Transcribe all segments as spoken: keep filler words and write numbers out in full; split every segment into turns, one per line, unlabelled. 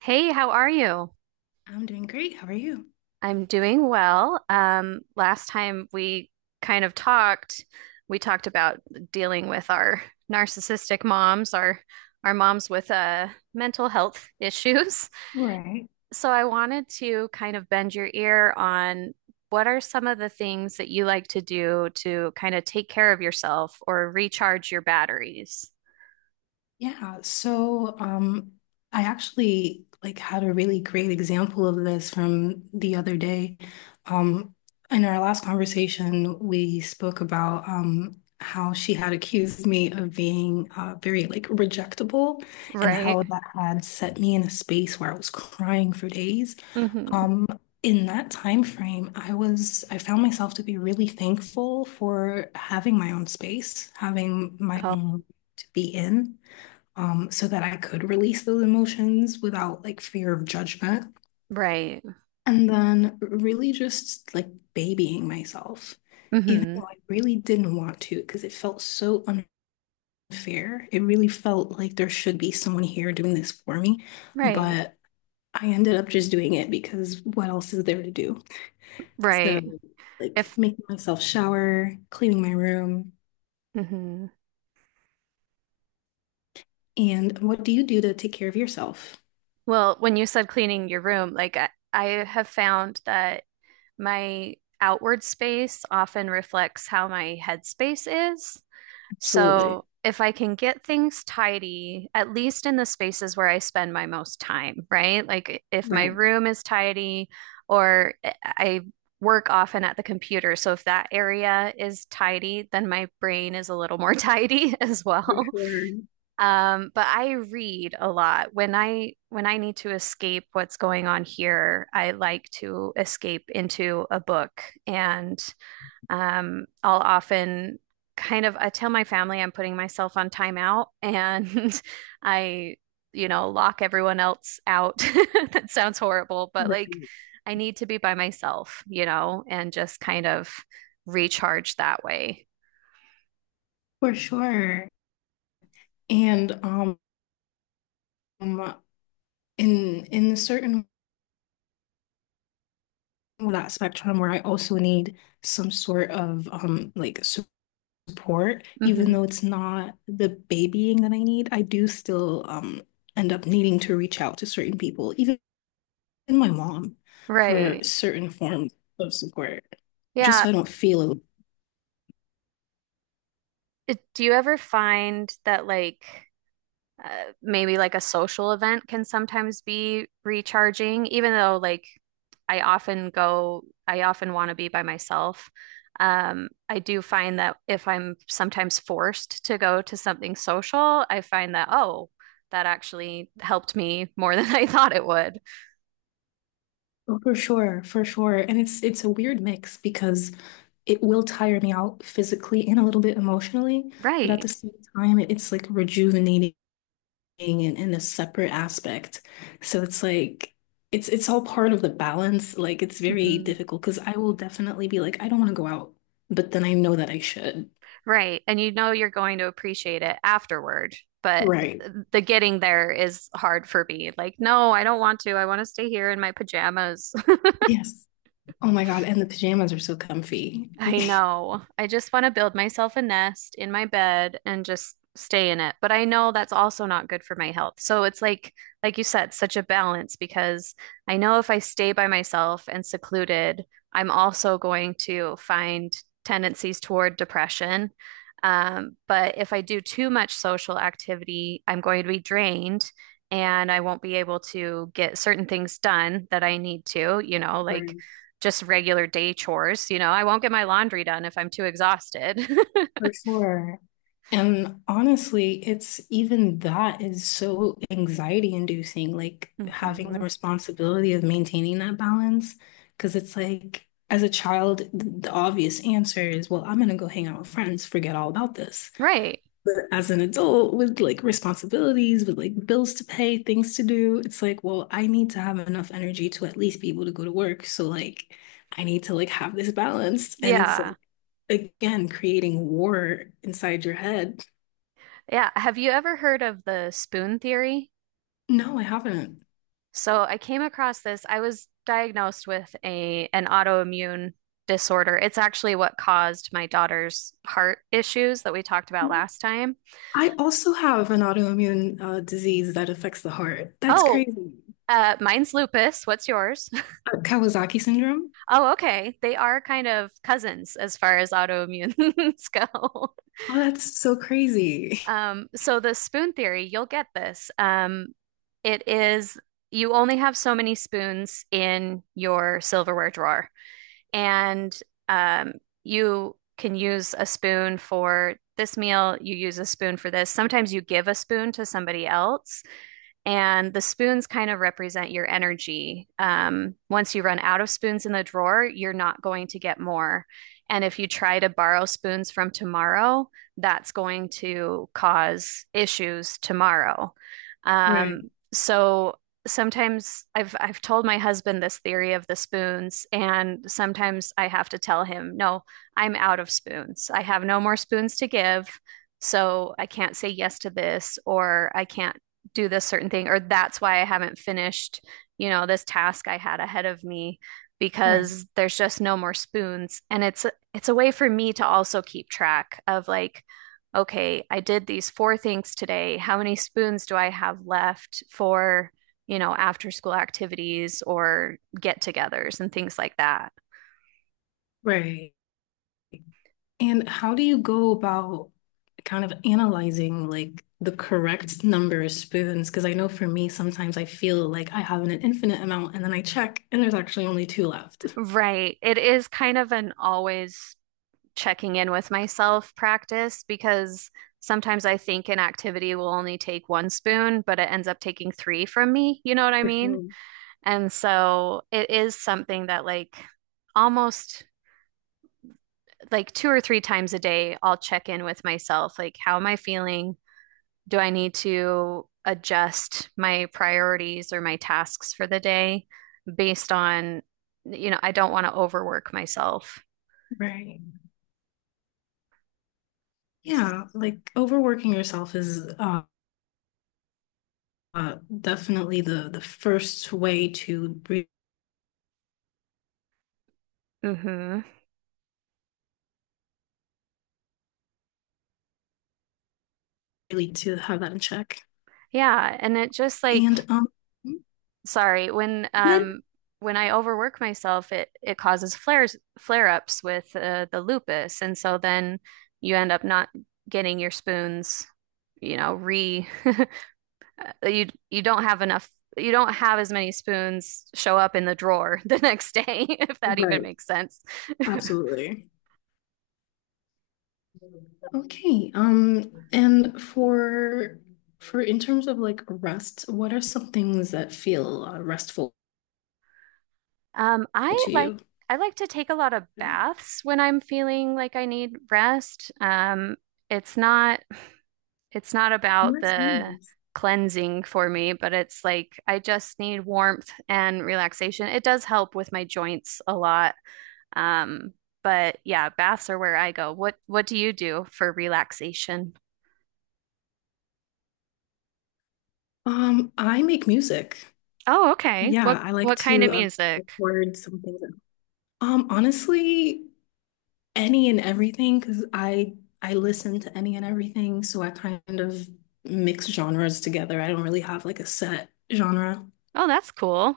Hey, how are you?
I'm doing great. How are you?
I'm doing well. Um, last time we kind of talked, we talked about dealing with our narcissistic moms, our our moms with uh, mental health issues.
Right.
So I wanted to kind of bend your ear on what are some of the things that you like to do to kind of take care of yourself or recharge your batteries?
Yeah, so um I actually like had a really great example of this from the other day. Um in our last conversation, we spoke about um how she had accused me of being uh, very like rejectable, and
Right.
how that had set me in a space where I was crying for days.
Hmm.
Um, in that time frame, I was I found myself to be really thankful for having my own space, having my own to be in, um, so that I could release those emotions without like fear of judgment.
Right.
And then really just like babying myself, even
Hmm.
though I really didn't want to, because it felt so unfair. It really felt like there should be someone here doing this for me,
Right.
but I ended up just doing it because what else is there to do? So,
Right.
like
If
making myself shower, cleaning my room.
hmm
And what do you do to take care of yourself?
Well, when you said cleaning your room, like I, I have found that my outward space often reflects how my headspace is.
Absolutely.
So if I can get things tidy, at least in the spaces where I spend my most time, right? Like if my
Right.
room is tidy or I I work often at the computer. So if that area is tidy, then my brain is a little more tidy as
For
well.
sure.
Um, but I read a lot. When I when I need to escape what's going on here, I like to escape into a book. And um, I'll often kind of I tell my family I'm putting myself on timeout and I, you know, lock everyone else out. That sounds horrible, but like
Right.
I need to be by myself, you know, and just kind of recharge that way.
For sure. And um in in a certain that spectrum where I also need some sort of um like support, even
Hmm.
though it's not the babying that I need, I do still um end up needing to reach out to certain people, even and my mom for
Right.
certain forms of support, just
Yeah.
so I don't feel alone.
It- Do you ever find that like uh, maybe like a social event can sometimes be recharging, even though like I often go, I often want to be by myself. Um, I do find that if I'm sometimes forced to go to something social, I find that, oh, that actually helped me more than I thought it would.
Oh, for sure, for sure. And it's it's a weird mix because it will tire me out physically and a little bit emotionally, but at
Right.
the same time, it, it's like rejuvenating in, in a separate aspect. So it's like it's it's all part of the balance. Like it's very
Hmm.
difficult because I will definitely be like, I don't want to go out, but then I know that I should.
Right. And you know you're going to appreciate it afterward, but
Right.
the getting there is hard for me. Like, no, I don't want to. I want to stay here in my pajamas.
Yes. Oh my God. And the pajamas are so comfy.
I
Like
know. I just want to build myself a nest in my bed and just stay in it. But I know that's also not good for my health. So it's like, like you said, such a balance because I know if I stay by myself and secluded, I'm also going to find tendencies toward depression. Um, but if I do too much social activity, I'm going to be drained and I won't be able to get certain things done that I need to, you know,
Right.
like just regular day chores. You know, I won't get my laundry done if I'm too exhausted.
For sure. And honestly, it's even that is so anxiety inducing, like having the
Hmm.
responsibility of maintaining that balance. Because it's like, as a child, th- the obvious answer is, well, I'm going to go hang out with friends, forget all about this.
Right.
But as an adult with like responsibilities, with like bills to pay, things to do, it's like, well, I need to have enough energy to at least be able to go to work. So, like, I need to like have this balance. And it's
Yeah.
like, again, creating war inside your head.
Yeah. Have you ever heard of the spoon theory?
No, I haven't.
So I came across this. I was diagnosed with a an autoimmune disorder. It's actually what caused my daughter's heart issues that we talked about last time.
I also have an autoimmune uh, disease that affects the heart. That's
Oh,
crazy.
uh, mine's lupus. What's yours?
Uh, Kawasaki syndrome?
Oh, okay. They are kind of cousins as far as autoimmunes go.
Oh, that's so crazy.
Um, so the spoon theory, you'll get this. Um, it is you only have so many spoons in your silverware drawer, and um, you can use a spoon for this meal, you use a spoon for this. Sometimes you give a spoon to somebody else. And the spoons kind of represent your energy. Um, once you run out of spoons in the drawer, you're not going to get more. And if you try to borrow spoons from tomorrow, that's going to cause issues tomorrow.
Right,
Um, so sometimes I've I've told my husband this theory of the spoons, and sometimes I have to tell him, no, I'm out of spoons. I have no more spoons to give. So I can't say yes to this, or I can't do this certain thing, or that's why I haven't finished, you know, this task I had ahead of me
right,
because there's just no more spoons. And it's it's a way for me to also keep track of like, okay, I did these four things today. How many spoons do I have left for, you know, after school activities or get-togethers and things like that?
right. And how do you go about kind of analyzing like the correct number of spoons? Because I know for me, sometimes I feel like I have an infinite amount and then I check and there's actually only two left.
Right. It is kind of an always checking in with myself practice because sometimes I think an activity will only take one spoon, but it ends up taking three from me. You know what I
For
mean?
sure.
And so it is something that, like, almost like two or three times a day, I'll check in with myself. Like, how am I feeling? Do I need to adjust my priorities or my tasks for the day based on, you know, I don't want to overwork myself.
Right. Yeah, like overworking yourself is uh uh, definitely the the first way to
Hmm.
really to have that in check.
Yeah. And it just like,
And um,
sorry, when
good.
um when I overwork myself, it it causes flares flare-ups with uh, the lupus, and so then you end up not getting your spoons, you know, re uh, you you don't have enough you don't have as many spoons show up in the drawer the next day, if that even
Right.
makes sense.
Absolutely. Okay. Um, and for for in terms of like rest, what are some things that feel uh, restful
Um, I
to
like
you?
I like to take a lot of
Yeah.
baths when I'm feeling like I need rest. Um, it's not it's not
Oh,
about
that's
the
nice.
cleansing for me, but it's like I just need warmth and relaxation. It does help with my joints a lot. Um, but yeah, baths are where I go. What what do you do for relaxation?
Um, I make music.
Oh, okay.
Yeah,
What
I like
what kind
to
of
uh,
music?
record some things. Um, honestly, any and everything because I I listen to any and everything, so I kind of mix genres together. I don't really have like a set genre.
Oh, that's cool.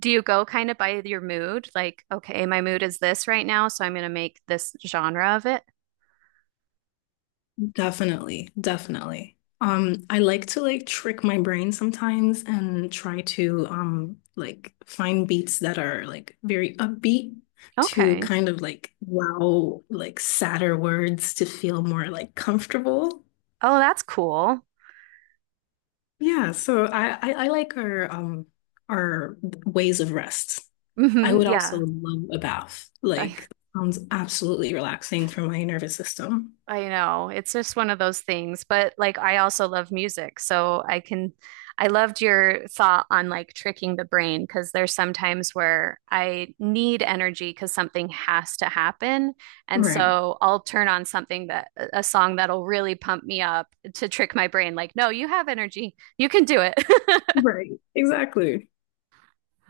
Do you go kind of by your mood? Like, okay, my mood is this right now, so I'm going to make this genre of it.
Definitely, definitely. Um, I like to like trick my brain sometimes and try to um like find beats that are like very upbeat to
Okay.
kind of like wow like sadder words to feel more like comfortable.
Oh, that's cool.
Yeah, so I I, I like our um our ways of rest. I
Hmm,
would also
yeah.
love a bath. Like, sounds absolutely relaxing for my nervous system.
I know. It's just one of those things. But like I also love music, so I can I loved your thought on like tricking the brain because there's sometimes where I need energy because something has to happen. And
Right.
so I'll turn on something that a song that'll really pump me up to trick my brain like, no, you have energy. You can do it.
Right. Exactly.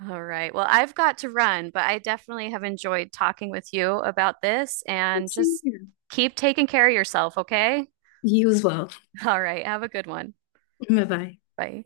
All right. Well, I've got to run, but I definitely have enjoyed talking with you about this and
See
just
you.
keep taking care of yourself, okay?
You as well.
All right. Have a good one.
Bye bye.
Bye.